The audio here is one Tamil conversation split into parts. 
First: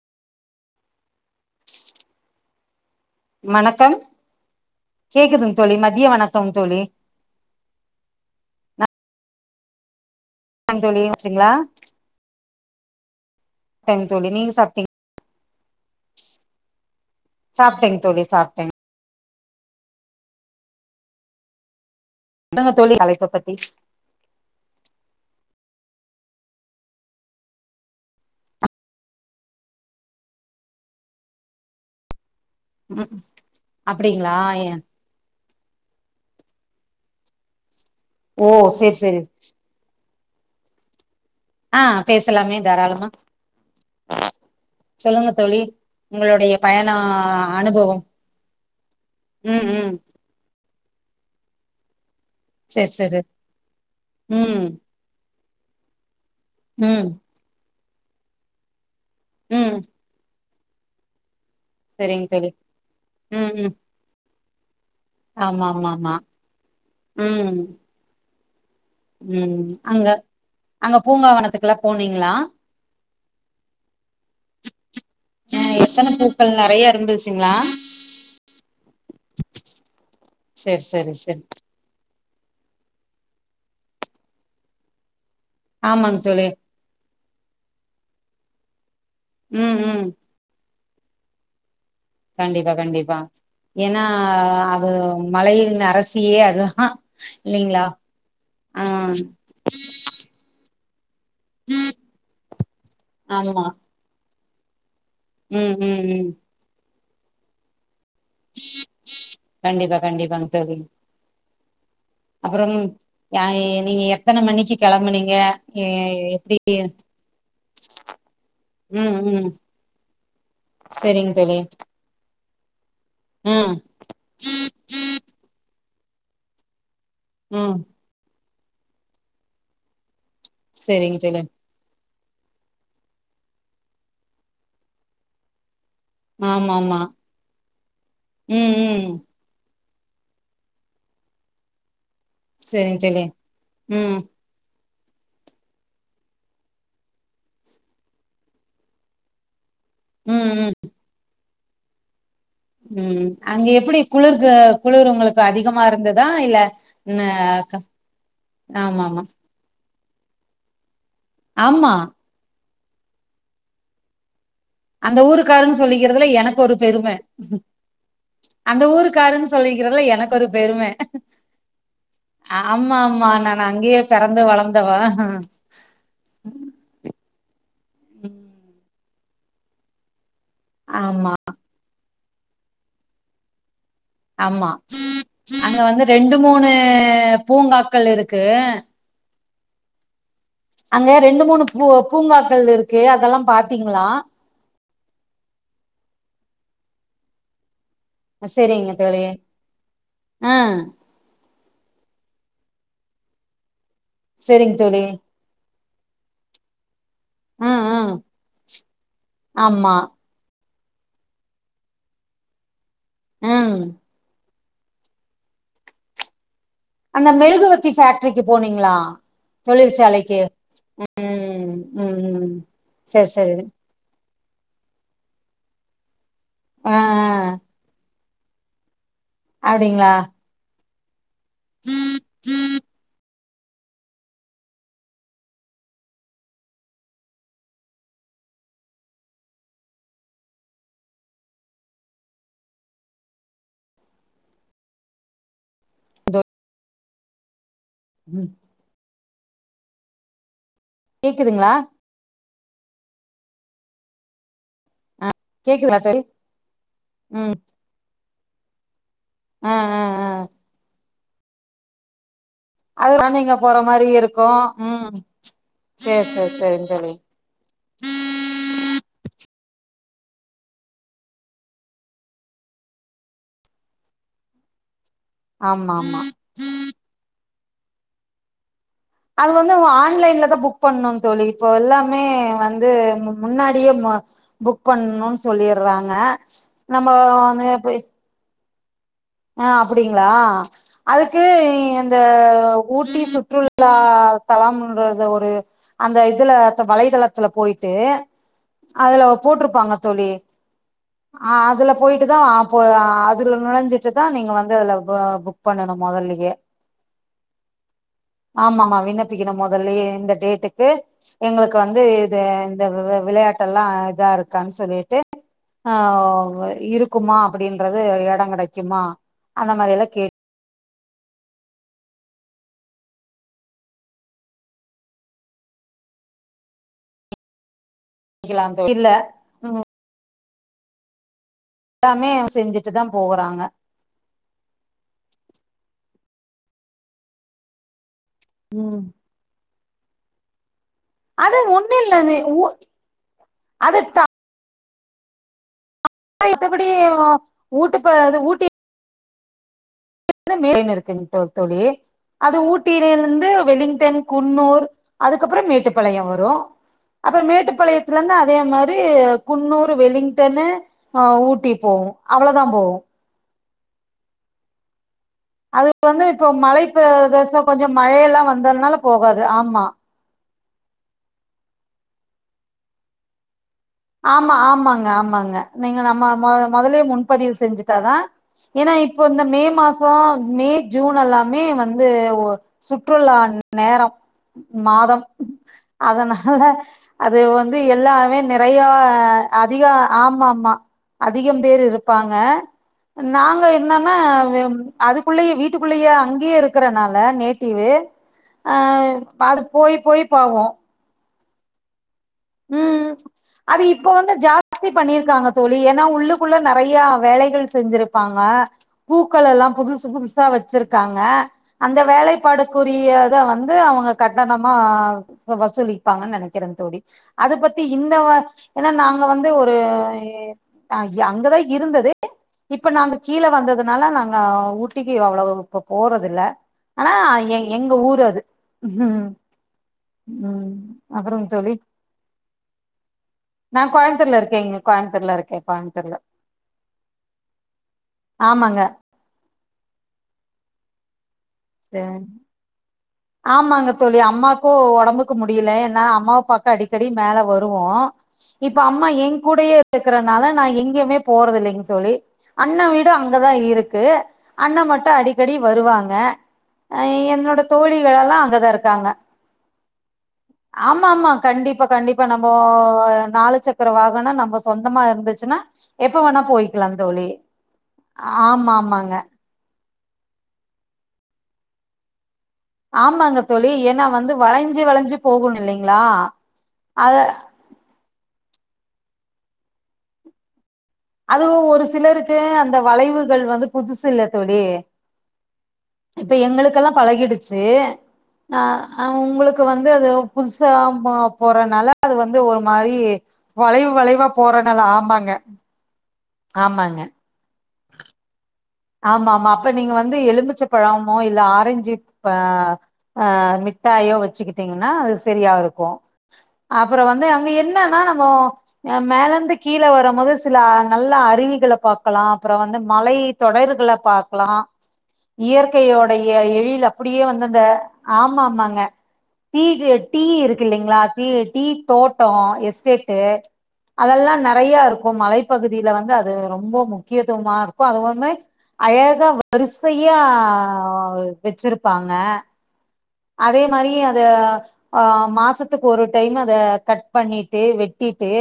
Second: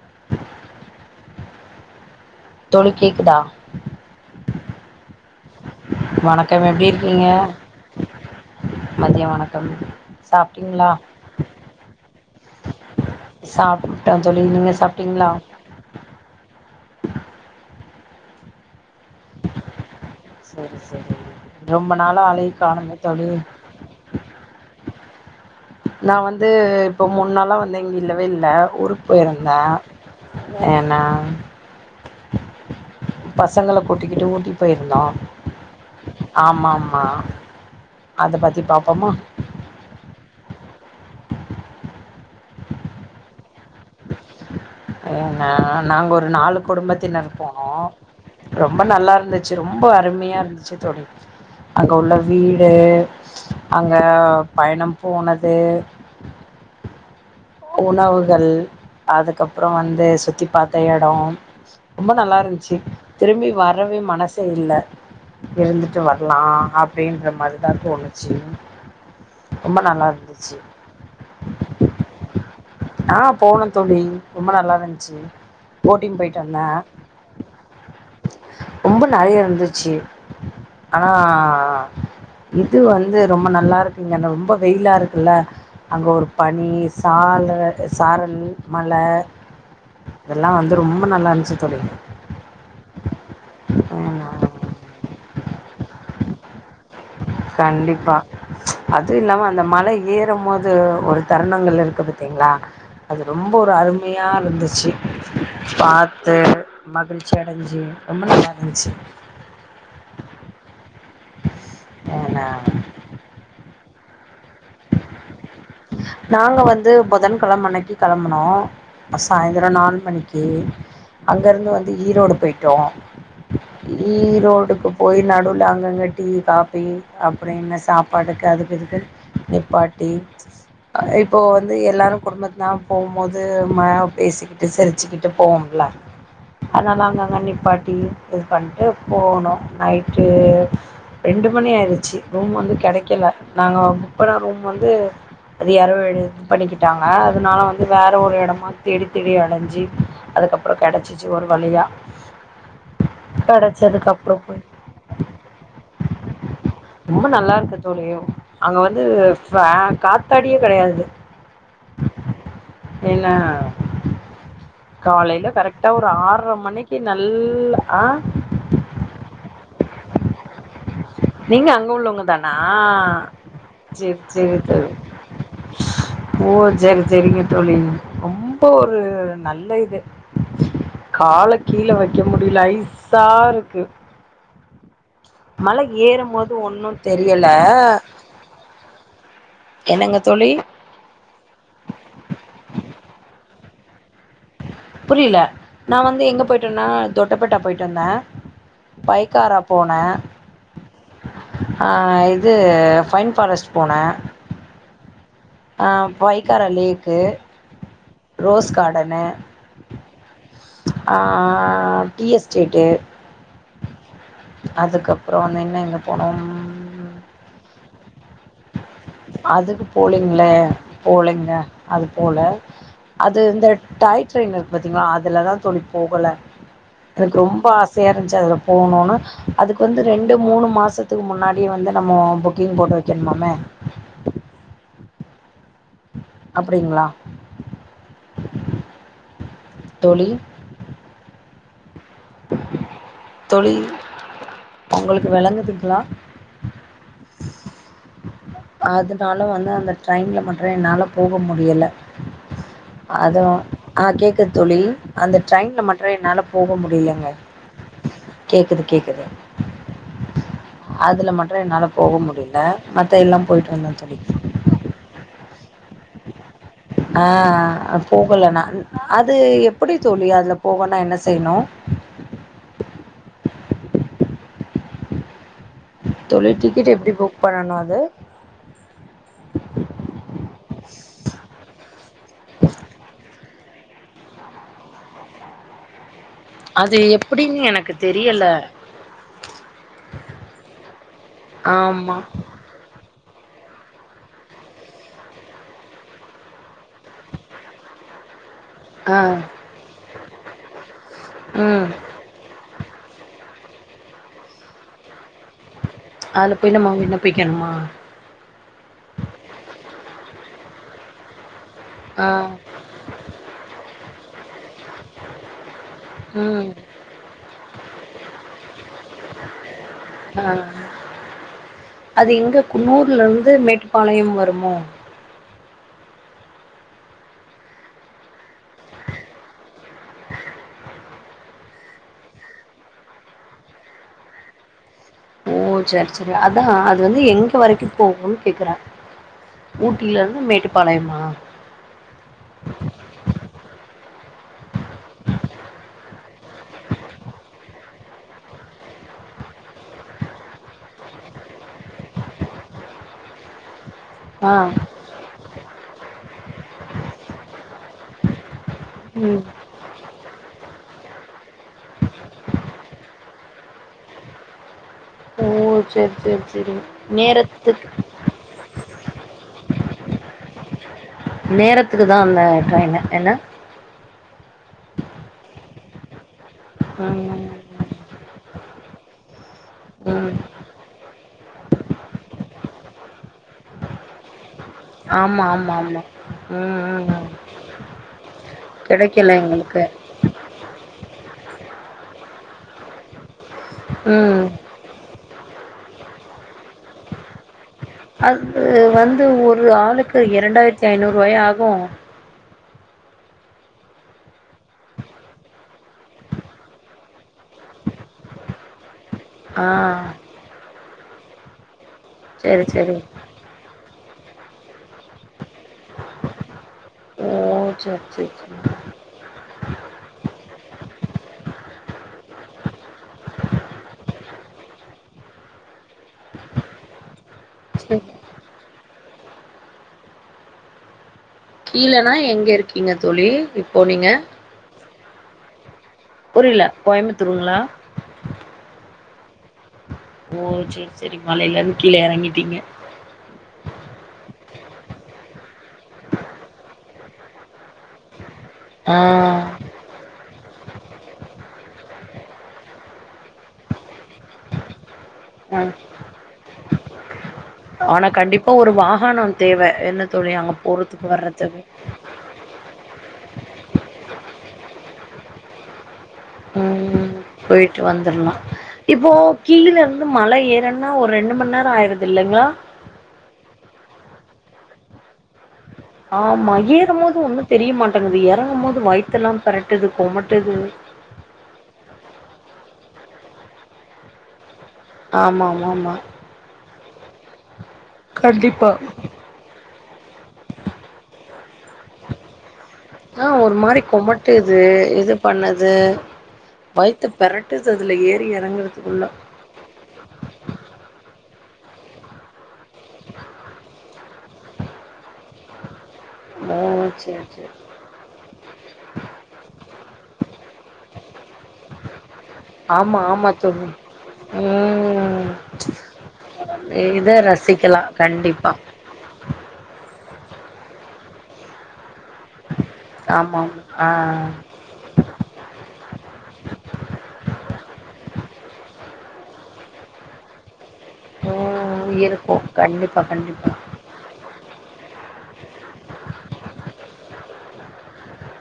[unintelligible] தோழி கேக்குதா வணக்கம் கேக்குதுங் தோழி மதிய வணக்கம் தோழி நீங்க மதிய வணக்கம் ஆ சாப்ட்டீங்களா தோழி வச்சீங்களா சாப்ட்டோ தோழி நீங்க சாப்ட்டீங்களா சாப்ட்டேங்க தோழி சாப்ட்டேங்க சரி சரி ரொம்ப நாளா ஆளே சொல்லுங்க காணோமே தலைப்ப தோழி பத்தி நா வந்து இப்போ மூனு நாளா வந்துங் இல்லவே இல்ல ஊருக்கு போயிருந்த ஏன்னா பசங்கள கூட்டிக்கிட்டு அப்டிங்களா ஊட்டி போயிருந்தோ ஆமாமா அத ஓ பத்தி சேரி பாப்போமா சேரி ஆ பேசலாமே தாராளமா ஏ சொல்லுங்க நா தோழி நாங்க ஒரு உங்களுடைய நாலு பயண குடும்பத்தினர் போனோ அனுபவம் ரொம்ப நல்லா இருந்துச்சு ம் ரொம்ப ம் அருமையா இருந்துச்சு தோழி அங்க உள்ள வீடு சேரி சேரி அங்க ம் பயணம் போனது ம் உணவுகள் அதுக்கப்றோ ம் வந்து சுத்தி பாத்த எடோ ரொம்ப சரிங்க நல்லா தோழி இருந்துச்சு திரும்பி ம் ம் வரவே மனசே இல்ல ஆமா ஆமா இருந்துட்டு ஆமா வர்லா அப்டின்ற ம் மாரிதா தோணுச்சு ம் ரொம்ப நல்லா அங்க இருந்துச்சு அங்க பூங்காவனத்துக்கெல்லா போனீங்களா ஆ போனோ தோழி ரொம்ப நல்லா இருந்ச்சு ஆ எத்தன பூக்கள் நெறைய இருந்துச்சுங்களா ரொம்ப நெறைய இருந்துச்சு சேரி ஆனா சேரி சேரி இது வந்து ரொம்ப நல்லா இருக்குங்க ரொம்ப வெயிலா இருக்குல்ல அங்க ஆமாங்க ஒரு தோழி பனி சால சாரல் மழ ம் ம் இதெல்லா வந்து ரொம்ப நல்லா இருந்ச்சி தோழி கண்டிப்பா கண்டிப்பா ஏன்னா ம் அது மலையின் அரசியே அதுதா இல்லைங்களா கண்டிப்பா ஆ அதும் இல்லாம அந்த மலை ஏறும் போது ஒரு தருணங்கள் இருக்கு பாத்திங்களா அது ரொம்ப ஆமா ஒரு அருமையா இருந்துச்சு ம் ம் ம் பாத்து மகிழ்ச்சி அடஞ்சு ரொம்ப நல்லா இருந்துச்சு கண்டிப்பா கண்டிப்பாங்க தோழி ஏன்னா அப்புறம் ஆ நீங்க எத்தன மணிக்கு கெளம்புனீங்க எ எப்டி நாங்க வந்து புதன்கெழம அன்னைக்கு கெளம்புனோ ம் ம் சாய்ந்தர நாலு மணிக்கி செரிங்க தோழி ஈரோடு போயிட்டோ ம் ஈரோடுக்கு போய் நடுவுல அங்கங்க டீ காஃபி அப்டின்னு ம் சாப் பாடுக்கு அதுக்கு இதுக்கு நிப்பாட்டி ஆ செரிங்க இப்போ தோழி வந்து எல்லாரு குடும்பத்துலா போவும் போது மா பேசிக்கிட்டு சிரிச்சுக்கிட்டு போவோம்ல ஆமா அதனால ஆமா அங்கங்க நிப்பாட்டி இது ம் பண்ணிட்டு ம் போனோ நைட் டு ரெண்டு மணி ஆயிருச்சி ரூம் வந்து செரிங்க தோழி கெடைக்கல நாங்க புக் ம் பண்ண ரூம் வந்து அது யாரோ இது பண்ணிக்கிட்டாங்க அதனால வந்து வேற ஒரு எடமா தேடித் தேடி அலஞ்சி ம் ம் அதுக்கப்புற கெடைச்சிச்சு ஒரு வழியா ம் அங்க எப்டி குளிர்து குளிர் உங்களுக்கு அதிகமா இருந்துதா இல்ல ந ரொம்ப க நல்லாருக்கு தோழி அங்க வந்து ஆமா ஆமா காத்தாடியே கெடையாது ஆமா என்னா அந்த காலையில ஊருக்காருன்னு கரெக்டா ஒரு சொல்லிக்கிறதுல ஆற்ற எனக்கு ஒரு மணிக்கு பெரும நல்ல அ அந்த ஊருக்காருன்னு சொல்லிக்கிறதுல்ல எனக்கு ஒரு பெரும நீங்கள் அங்கே உள்ளவங்க தானா ஆமா ஆமா நானு அங்கேயே சரி பெறந்து சரி தோழி வளந்தவா ஓ சேரி சேரிங்க தோழி ரொம்ப ஒரு நல்ல இது ஆமா கால கீழ வைக்க முடில ஐசாருக்கு ஆமா அங்க வந்து ஏறும் ரெண்டு போது மூணு ஒன்னு தெரியல பூங்காக்கள் இருக்கு என்னங்க தோழி அங்க ரெண்டு மூணு பூ பூங்காக்கள் இருக்கு அதெல்லா பாத்தீங்ளா புரியில நா வந்து எங்கே போய்ட்டேன்னா தொட்டபேட்டா பொய்ட்டுவந்தே செரிங்க தோழி பைக்காரா போனே ஆ அ இது ஃபைன் ஃபாரஸ்ட் போனே சேரிங் தோழி அ பைக்கார லேக்கு ம் ம் ரோஸ் காடனு ஆமா ஆ டீ எஸ்டேட்டு ம் அதுக்றோ வந்து இன்னு எங்க போனோம் அந்த மெழுகுவத்தி பேக்ட்ரிக்கு போனீங்ளா அதுக்கு போலிங்ளே போலிங்க ம் அது ம் போல ம் செரி அது செரி இந்த டாய் ட்ரெயின் இருக்கு பாத்தீங்ளா அதுலதா தோழி போகல ஆ எனக்கு ஆ ரொம்ப ஆச இருந்துச்சு அதில போணுனு அதுக்கு வந்து அப்டிங்களா ரெண்டு மூணு மாசத் த்துக்கு முன்னாடியே வந்து நம்ம புக்கிங் போட்டு வைக்கணுமாமே அப்டிங்ளா தோழி தோழி உங்களுக்கு வெளங்குதுங்ளா தோ ம் அதுனால வந்து அந்த ட்ரெயின்ல மட்டுயென்னால போக கேக்குதுங்களா முடியல அதுவு அ கேக்குது தோழி அந்த ட்ரெய்ன்ல கேக்குதுங்களா மட்டுய தோழி என்னால போக முடிலங்க ம் கேக்குது கேக்குது அ அ அ அதுல மட்டு என்னால போக முடில அதுல நீங்க போற மாரியிருக்கு ம் சேரி செரி செரி அ போகல நா அது எப்டி தோழி அதுல போகனா என்ன செய்யணு ஆமா ஆமா தோழி டிக்கெட் எப்டி புக் பண்ணனு அது அது வந்து ஆன்லைன்ல தா புக் பண்ணு தோழி இப்போ எல்லாமே வந்து முன்னாடியே புக் பண்ணுனு சொல்லிட்றாங்க நம்ம வந்துப்பே டியல்ல அ அப்டிங்ளா அதுக்கு ஆமா இந்த ஊட்டி சுற்றுலா தலம்ன்றது ஒரு அந்த இதுல வலைத்தளத்துல பொயிட்டு ஆ அதுல போட்ருப்பாங்க தோழி ஆ ம் அதுல போயி ட்டுதா அ போ அதுல நுழஞ்சிட்டு தா நீங்க வந்து அதுல புக் பண்ணணு அதுல போயி நம்ம விண்ணப்பிக்கணுமா ஆமா மா விண்ணப்பிக்கணு முதல்லயே இந்த டேட்டுக்கு எங்களுக்கு வந்து ஆ இது இந்த வெ விளையாட்டெல்லா இதாருக்கானு சொல்லிட்டு ஆ வ் ம் இருக்குமா அப்டின்றது எடோ கெடைக் குமா அந்த மாரில்லா கேட் ஆ அது இங்க குன்னூர்லருந்து மேட்டுப்பாளையம் வருமோ தோழி இல்ல [unintelligible] [inaudible] எல்லாமே அவுங் செஞ்சுட்டு தா போகுறாங்க ஓ சேர் சேரி அதா அது வந்து எங்க வரைக்கு போகுன் கேக்குறே ம் ஊட்டிலருந்து மேட்டுப்பாளயமா அது ஒன்னுல்லது உ அது டா ஆ எத்தபடி ஊட்டுப்பு அது ஊட்டி து மே ன் இருக்குங் தோ தோழி அது ஊட்டிலருந்து வெலிங்டன் ஆ குன்னூர் அதுக்கப்றோ மேட்டுப்பாளயோ வரு அப்றோ மேட்டுப்பாளயத்துலருந்து அதே மா ரி ம் குன்னூர் வெலிங்டன்னு ஊட்டி போவு அவ்ளோதா போவு ஓ அது இப்ப சரி வந்து சரி இப்போ சரி மழைப்பிரதேச நேரத்துக்கு கொஞ்சோ மழையெல்லா வந்ததுனால போகாது ஆமா நேரத்துக்கு தா அந்த ட்ரெயின் என்ன ஆமா ஆமாங்க ஆமாங்க நீங்க நம்ம மொத மொதலயே ம் முன்பதிவு செஞ்சுட்டாதா ஏன்னா இப்போ இந்த மே மாசோ ம் மே ஜூன் எல்லாமே வந்து ஒ சுற்றுலா நேரம் மாதம் ஆமா ஆமா ஆமா அதனால ம் ம் அது வந்து எல்லாமே யா கெடைக்கல எங்களுக்கு அதிகா ஆமாம்மா அதிகம் பேர் இருப்பாங்க நாங்க என்னன்னா ம் அதுக்குள்ளயே வீட்டுக்குள்ளயே அங்கயே இருக் றனால நேட்டீவு அது அது போய் போய் போவோ ஆயித்திஐநூறுவாயா ஆகு ம் அது இப்ப வந்து ஜாஸ்தி பண்ணிருக்காங்க தோழி ஏன்னா உள்ளுக்குள்ள நெறயா வேலைகள் செஞ்சிரு ப்பாங்க பூக்களெள்ளா ஆ புதுசு புதுசா வச்சிருக்காங்க அந்த சரி சரி வேலைப்பாடுக்குரிய இத வந்து அவுங்க கட்டணமா வசூலிப்பாங்கன் நெனைக்கிறே தோழி ஓ அத பத்தி சரி இந்த வ சரி சரி ஏன்னா நாங்க வந்து ஒரு ஆ ய அங்கதா இருந்தது இப்ப நாங்க கீழே வந்ததுனால நாங்க ஊட்டிக்கு அவ்ளவு போ போறதுல்ல ஆனா எ எங்க சரி ஊரு அது ம் அப்றோங் கீழனா எங்க இருக்கீங்க தோழி இப்போ நா நீங்க கோயமுத்தூர்ல இருக்கேங்க கோய்முத்தூர்ல இருக்கே கோய்முத்தூர்ல புரில கோயம்புத்தூருங்ளா ஆமாங்க ஓ சேர் சேரி மலைல இருந்து கீழ சரி. எறங்கிட்டீங்க ஆமாங்க தோழி அம்மாக்கு ஒடம்புக்கு முடில ஏன்னா அம்மாவ பாக்க அடிக்கடி மேல வருவோ இப்ப ஆ அம்மா ஏ கூடயே இருக்கறனால நா எங்கேயுமே போறது இல்லைங் தோழி அண்ணா வீடு அங்கதா இருக்கு அண்ண மட்டு அடிக்கடி ஆ வருவாங்க அ என்னோட தோழி ஆனா களலா கண்டிப்பா அங்கதா ஒரு இருக்காங்க வாகனம் தேவ என்ன தோழி அங்க போறதுக்கு ஆமா ஆமா வர்றதுக்கு கண்டிப்பா கண்டிப் இப்ப நம்போ நாலு சக்கர வாகனோ நம்ப சொந்தமா இருந்துச்சுன்னா எப்போ வேணா போயிக்கலா ம் தோழி ஆமா ஆமாங்க கீழருந்து மல ஏறனுன்னா ஒரு ரெண்டு மண்நேரோ ஆயிறது இல்லங்கோ ஆமாங்க தோழி ஏன்னா வந்து வளைஞ்சி வளைஞ்சு போகு இல்லைங்களா அத தெரியமாட்டேங்குது எறங்கும் போது வயித்தல்லா பெரட்டுது குமட்டுது அது ஒ ஒரு சிலருக்கு அந்த வளைவுகள் வந்து புதுசு இல்ல தோழி ஆமா மோம்மா இப்ப எங்களுக்கெல்லா பழகிடுச்சு அ கண்டிப்பா அ உங்களுக்கு வந்து அது புதுசா ப போறதுனால அது வந்து ஒரு மாரி ஆ ஒரு வளைவு வளைவா போறேனால்லா ஆமாங்க து ஆமாங்க வயத்த பெரட்டுது அதுல ஏறி இறங்கற ஆமா ஆமா அப்ப நீங்க வந்து எலுமிச்ச பழமோ இல்ல ஆரஞ்சு ப ஆ மிட்டாயோ வச்சுக்கிட்டீங்கன்னா அது சரியா இருக்கு ஓ அப்புறோ சேரி வந்து அங்க சேரி என்னன்னா நம்மோ அ மேலந்து கீழ வரும் போது சில நல்ல அருவிகள பாக்கலா அப்புறோ வந்து ஆமா மலை ஆமா தோழி தொடைர்கள பாக்கலா ம் இயற்கையோடைய எழில் இத அப்படியே வந்து அந்த ரசிக்கலா ஆமா கண்டிப்பா ஆமாங்க டீ டீ இருக்கு இல்லலைங்களா தீர டீ தோட்டோ எஸ்டேட்டு ஆமா ஆமா ஆ அதெல்லா நறைய இருக்கு மலை பகுதியில வந்து அது ரொம்ப முக்கியத்துவமா இருக்கு அதுவுமே அழகா வரிசையா ம் வச்சிருப்பாங்க இருக்கு கண்டிப்பா கண்டிப்பா அதே மாரி அத ஆ மாசத்துக்கு ஒரு டைம் அத கட் பண்ணிட்டு வெட்டிட்டு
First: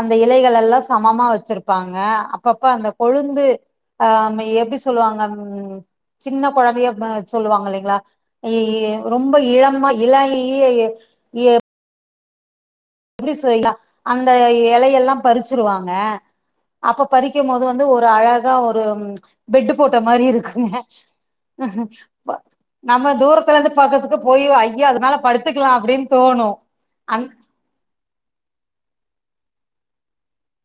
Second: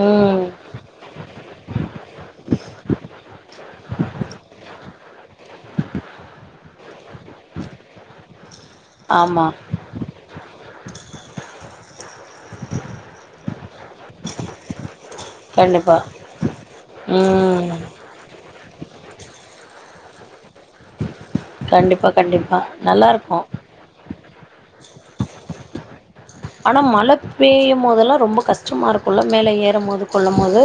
அந்த ம் இலைகள எல்லா சமமா வச்சிருப்பாங்க அப்பப்ப அந்த கொழுந்து ஆ ம் எப்டி சொல்லுவாங்க ம் சின்ன கொழந்தைய ம சொல்லுவாங்க இல்லலைங்களா அய்யயே ரொம்ப ஆமா இழமா இலகியய ய எப்டி செய்ல அந்த இலையெல்லாம் பறிச்சிருவாங்க கண்டிப்பா அப்ப பறிக்கும்போது ம் வந்து ஒரு அழ கா ஒரு பெட்டு் போட்ட மாரி இருக்குங்க கண்டிப்பா கண்டிப்பா நம்ம நல்லாருக்கு தூரத்துல இருந்து பாக்கரதுக்கு போயி அய்யா அது மேல படுத்துக்கலா அப்டின்னு தோணு ஆனா மழ அந்த பெய்யம் போதெல்லா ரொம்ப கஷ்டமாக இருக்குல்ல மேல ஏறும் போது கொள்ளம் போது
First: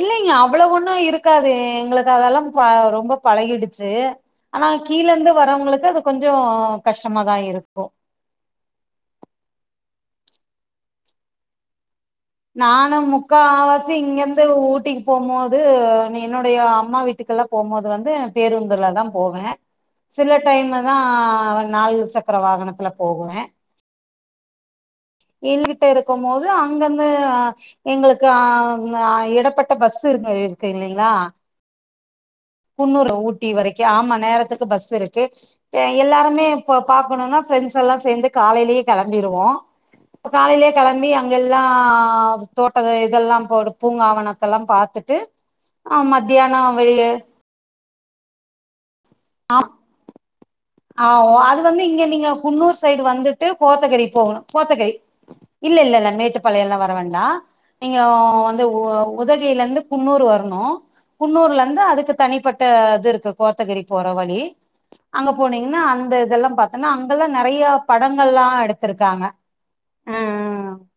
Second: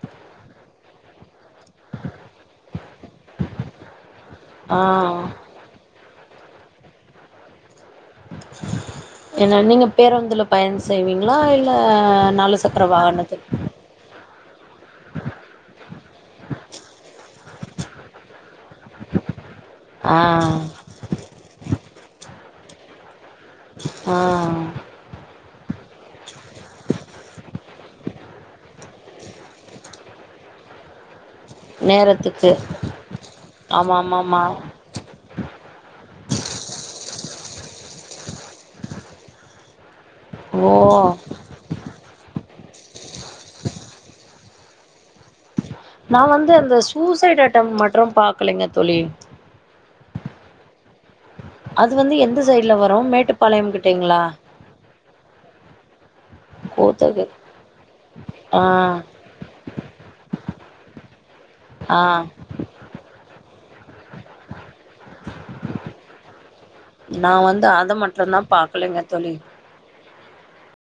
இல்லைங்க அவ்ளோ ஒண்ணு இருக்காதே எங்களுக்கு அதெல்லா ப ரொம்ப பழகிடுச்சு ஆனா ஆ கீழ இருந்து வரவுங்களுக்கு அது கொஞ்சோ கஷ்டமாதா இருக்கு என்ன நீங்க பேருந்துல பயணோ செய்வீங்களா இல்ல நாலு சக்கர நானு முக்கா வாகனத்தில் வாசி இங்க இருந்து ஊட்டிக்கு போம்போது என்னுடைய அம்மா வீட்டுக்கெல்லா போம்போது வந்து பேருந்துல தா போவ அ னா நாலு சக்கர வாகனத்துல போவ ஆ எங்ககிட்ட இருக்கும் போது அங்கந்து எங்களுக்கு அ அ இடப்பட்ட பஸ்ஸு இருக்கு இருக்கு இல்லலைங்களா நேரத்துக்கு குண்ணூரு ஊட்டி வரைக்கு ஆமா நேரத்துக்கு பஸ் இருக்கு எல்லாருமே இப்ப பாக்கணும்னா ஃப்ரெண்ட்ஸ் எல்லா சேர்ந்து காலையிலயே கிளம்பிடுவோ இப்ப காலையிலயே ஓ கிளம்பி அங்க எல்லா தோட்ட இதெல்லா போடு பூங்காவன இதுதெல்லா பாத்துட்டு ஆ நா வந்து மத்தியானோ அந்த வெளிய சூசைடு் அட்டம் மற்றும் பாக்கலங்க தோழி ஆ ஆ அது வந்து இங்க நீங்க எந்த சைட்ல குன்னூர் வரு சைடு வந்துட்டு மேட்டுப்பாளையம் கோத்தகிர கிட்டீங்களா போகணு கோத்தகிர இல்ல இல்ல இல்ல மேட்டு பழையல்லா வர வேண்டா கோத்தகு நீங்க ஆ வந்து உதகையில இருந்து குன்னூர் வரணு குன்னூர்ல இருந்து ஆ அதுக்கு தனிப்பட்ட இது இருக்கு கோத்தகிரி போற வழி அங்க போனீங்கன்னா அந்த இதெல்லா பாத்தீங்கன்னா அங்கெல்லா நா நிறைய வந்து அத படங்கள் மட்டுந்தா எல்லா பாக்கலைங்க எடுத்திருக்காங்க தோழி உ உ உ